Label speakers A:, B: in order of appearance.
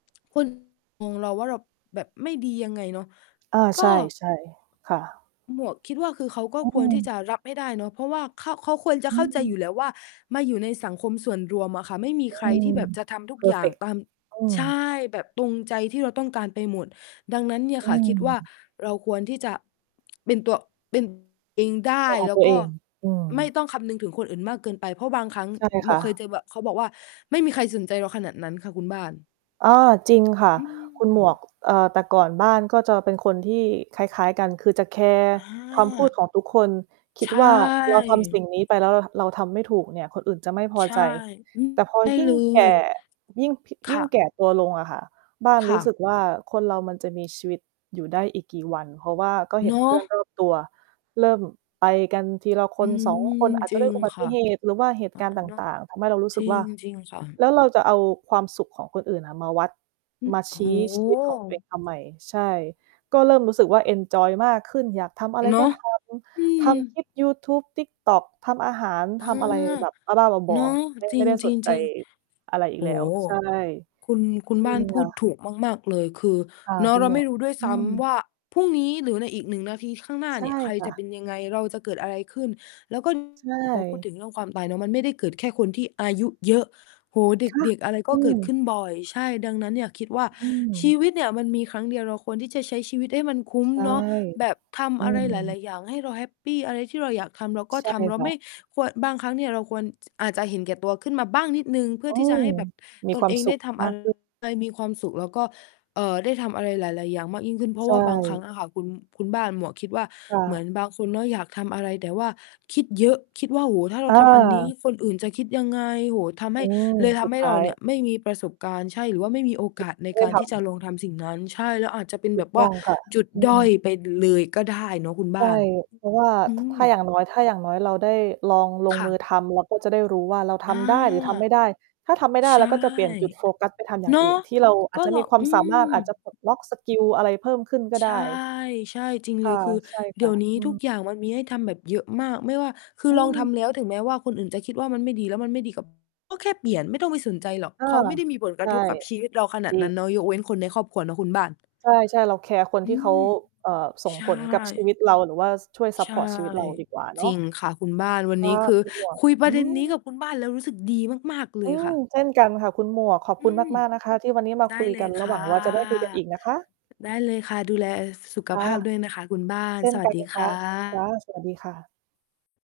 A: คน งง เราว่าเราแบบไม่ดียังไงเนาะ
B: อา
A: ก
B: ใ
A: ็
B: ช่ ๆ ค่ะ
A: หมวกคิดว่า คือเขาก็
B: อ
A: ค
B: ื
A: วรที่จ
B: ม
A: ะรับให้ได้เนาะ เพราะว่า ข เขาควรจะ
B: อื
A: เข้าใจ
B: ม
A: อยู่แล้วว่า มาอยู่ในสังคมส่วนรวมอะค่ะ ไม่มีใค
B: อ
A: ร
B: ื
A: ท
B: ม
A: ี่แบบจะทำทุ
B: เพ
A: ก
B: อ
A: อ
B: ร
A: ย
B: ์
A: ่
B: เฟ
A: าง
B: กต์
A: ตาม
B: อืม
A: ใช่ แบบตรงใจที่เราต้องการไปหมด ดังนั้นเนี่ย
B: อื
A: ค่ะ คิดว่า
B: ม
A: เราควรที่จะเป็นตัว เป็นตัว เองได้
B: ของ
A: แล้
B: ตั
A: ว
B: ว
A: ก
B: เอ
A: ็
B: ง อื
A: ไม่
B: ม
A: ต้องคำนึงถึงคนอื่นมากเกินไป เพราะบางครั้ง
B: ใช่
A: ห
B: ค
A: ม
B: ่
A: วกเคย
B: ะ
A: จะแบบ เขาบอกว่าไม่มีใครสนใจเราขนาดนั้นค่ะคุณบ้าน
B: อ้อ จริงค่ะ
A: อื
B: คุณหมว
A: ม
B: ก เอ่อ แต่ก่อนบ้านก็จะเป็นคนที่คล้าย ๆ กัน คือจะแคร์
A: อ
B: คำพูด
A: า
B: ของทุกคน คิ
A: ใ
B: ด
A: ช
B: ว่า เราทำสิ
A: ่
B: ่งนี้ไปแล้วเราทำไม่ถูกเนี่ย คนอื่นจะไม่พอ
A: ใช
B: ใ
A: ่
B: จ
A: อืม
B: แต่พอ
A: ใช่
B: ยิ่
A: เล
B: งแก
A: ย
B: ่ ยิ่ง
A: ค
B: ยิ
A: ่
B: ่
A: ะ
B: งแก่ตัวลงอะค่ะ บ้าน
A: ค
B: รู
A: ่
B: ้สึ
A: ะ
B: กว่า คนเรามันจะมีชีวิตอยู่ได้อีกกี่วัน เพราะว่าก็เห
A: เ
B: ็
A: น
B: น
A: า
B: เพื่อน
A: ะ
B: รอบตัวเริ่มไปกันทีละค
A: อื
B: น ส
A: ม
B: อง คน อาจจ
A: จ
B: ะ
A: ริ
B: ด้วย
A: ง
B: อุบั
A: ค
B: ต
A: ่
B: ิ
A: ะ
B: เหตุหรือว่าเหต
A: เอ
B: ุ
A: อ
B: การณ์ต
A: เนาะ
B: ่าง ๆ ทำให้เรารู้
A: จ
B: สึ
A: ร
B: ก
A: ิ
B: ว่
A: ง
B: า
A: จริงค่ะ
B: แล้วเราจะเอาความสุขของคนอื่นอะมาวัด
A: อื
B: ม
A: อ
B: า
A: โ
B: ช
A: อ้
B: ี้
A: โฮ
B: ชีวิตของตัวเองทำไม ใช่ ก็เริ่มรู้สึกว่าเอนจอยมากขึ้น อยากทำอะไร
A: เนา
B: ก็
A: ะ
B: ท
A: อื
B: ำ ทำค
A: ม
B: ลิปยูทูบ TikTok ทำอาหาร
A: เอ
B: ท
A: อ
B: ำอะไรแบบบ้า ๆ บ
A: เน
B: อ
A: าะ
B: ๆ ไม่
A: จ
B: ไ
A: ร
B: ม่ได้สนใจ
A: ิง ๆ
B: อะไรอ
A: ๆ
B: ี
A: โ
B: ก
A: อ
B: แ
A: ้
B: ล
A: โ
B: ้ว
A: ฮ
B: ใช่
A: คุณ คุณ
B: จริ
A: บ้า
B: ง
A: นพ
B: ค
A: ู
B: ่
A: ด
B: ะ
A: ถูกมาก ๆ เลย คือ
B: ค่ะ
A: เนา
B: ค
A: ะ
B: ุ
A: เ
B: ณ
A: รา
B: หม
A: ไ
B: ว
A: ม่
B: ก
A: รู้ด้วย
B: อื
A: ซ้
B: ม
A: ำว่า พรุ่งนี้หรือในอีก 1 นาทีข้างหน้า
B: ใช่
A: เนี่ย ใคร
B: ค่
A: จะเป
B: ะ
A: ็นยังไง เราจะเกิดอะไรขึ้น แล้วก็
B: ใช
A: พอพูด
B: ่
A: ถึงเรื่องความตายเนาะมันไม่ได้เกิดแค่คนที่อายุเยอะ โอ้โฮ
B: ค่ะ
A: เด็ก ๆ อะไร
B: อ
A: ก็
B: ื
A: เกิดข
B: ม
A: ึ้นบ่อย ใช่ ดังนั้นเนี่ยคิดว่า
B: อื
A: ชี
B: ม
A: วิตเนี่ยมันมีครั้งเดียวเราควรที่จะใช้ชีวิตให้มันคุ้ม
B: ใช่
A: เนาะ แบบท
B: อื
A: ำอะไรห
B: ม
A: ลาย ๆ อย่างให้เราแฮปปี อะไรที่เราอยากทำเราก็
B: ใช่
A: ทำ เรา
B: ค่
A: ไม
B: ะ
A: ่ ควร บางครั้งเนี่ยเราควรอาจจะเห็นแก่ตัวขึ้นมาบ้างนิดหนึ่ง เพื่
B: อ
A: อ
B: ื
A: ที่จะ
B: ม
A: ให้แบบ
B: มี
A: ต
B: ค
A: น
B: วา
A: เ
B: ม
A: อง
B: ส
A: ไ
B: ุ
A: ด้
B: ข
A: ทำ
B: ม
A: อ
B: า
A: ะ
B: ก
A: ไร
B: ขึ้น
A: ให้มีความสุขแล้วก็ เอ่อ ได้ทำอะไรหลาย ๆ อย่างมากยิ่งขึ้น เพร
B: ใ
A: า
B: ช
A: ะว่าบางครั้งอ
B: ่
A: ะค่ะ คุณ คุณบ้าน หมวกคิดว่า
B: ค่
A: เหมื
B: ะ
A: อนบางคนเนาะอยากทำอะไร แต่ว่าคิดเยอะ คิดว่า โอ้โฮ ถ้าเราทำอันนี้
B: เออ
A: คนอื่นจะคิดยังไง โอ้โฮ ทำให
B: อื
A: ้
B: ม
A: เลยท
B: สุด
A: ำให้
B: ท้
A: เร
B: า
A: า
B: ย
A: เนี่ยไม่มีประสบการณ์ ใช่ หรือว่าไม่มีโอกาสใน
B: ไม่ได
A: ก
B: ้
A: าร
B: ท
A: ที่จะ
B: ำ
A: ลองทำสิ่งนั้น ใช่ แล้วอาจจะเป็น
B: ถู
A: แบ
B: ก
A: บ
B: ต
A: ว
B: ้
A: ่า
B: องค่ะ
A: จุด
B: อื
A: ด้อย
B: ม
A: ไปเลยก็ได้เนาะคุณ
B: ใ
A: บ
B: ช่
A: ้าน
B: เพราะว่า
A: อื
B: ถ ถ้าอย
A: ม
B: ่าง น้อย ถ้าอย่างน้อยเราได้ลองลง
A: ค่
B: มื
A: ะ
B: อทำ เราก็จะได้รู้ว่าเราท
A: อา
B: ำได้หรือทำไม่ได้ ถ้าทำไม่ได้
A: ใช
B: เร
A: ่
B: าก็จะเปลี่ยนจุดโฟกัสไปทำอย่า
A: เน
B: ง
A: าะ
B: อื่น ที่เราอ
A: ก
B: า
A: ็
B: จจะ
A: เร
B: ม
A: า
B: ีควา
A: อ
B: ม
A: ื
B: สามา
A: ม
B: รถ อาจจะปลดล็อกสกิลอะไรเพิ่มขึ้นก็
A: ใช
B: ได
A: ่
B: ้
A: ใช่ จริง
B: ค
A: เล
B: ่ะ
A: ย คือ
B: ใช่
A: เ
B: ค
A: ดี๋
B: ่
A: ย
B: ะ
A: วนี้
B: อื
A: ทุกอย
B: ม
A: ่างมันมีให้ทำแบบเยอะมาก ไม่ว่า คื
B: อ
A: อ
B: ื
A: ลองท
B: ม
A: ำแล้วถึงแม้ว่าคนอื่นจะคิดว่ามันไม่ดีแล้วมันไม่ดีกับ ก็แค่เปลี่ยนไม่ต้องไปสนใจหรอก
B: เออ
A: เขาไม่ได้มีผล
B: ใ
A: ก
B: ช
A: ระ
B: ่
A: ทบกับชีวิตเราขน
B: จ
A: าด
B: ริ
A: นั้
B: ง
A: นเนาะ ยกเว้นคนในครอบครัวเนาะคุณบ้าน
B: ใช่ ๆ เราแคร์คน
A: อื
B: ที่เขา
A: ม
B: เอ่อ ส่ง
A: ใช่
B: ผลกับชีวิตเราหรือว่าช่วยซั
A: ใช
B: ปพ
A: ่
B: อร์ตชีวิต เราดีกว่าเนา
A: จร
B: ะ
A: ิงค่ะคุณบ้านวัน
B: ค่
A: น
B: ะ
A: ี้ คือ
B: คุณหมวก
A: คุยป
B: อ
A: ร
B: ื
A: ะเด็นนี้
B: ม
A: กับคุณบ้านแล้วรู้สึกดีมาก ๆ เล
B: อื
A: ยค
B: ม
A: ่ะ
B: เช่นกันค่ะคุณหมวก ขอบ
A: อ
B: ค
A: ื
B: ุณ
A: ม
B: มาก ๆ นะคะที่วันนี้มา
A: ได
B: ค
A: ้
B: ุย
A: เล
B: กั
A: ย
B: น แล้
A: ค
B: วห
A: ่
B: ว
A: ะ
B: ังว่าจะได้คุยกันอีกนะคะ
A: ได้เลยค่ะ ดูแลสุข
B: ค่
A: ภ
B: ะ
A: าพด้วยนะคะคุณบ้าน
B: เช่น
A: สว
B: ก
A: ั
B: ั
A: ส
B: น
A: ดี
B: ค
A: ค
B: ่
A: ่
B: ะ ค่ะ สวัสดี
A: ะ
B: ค่ะ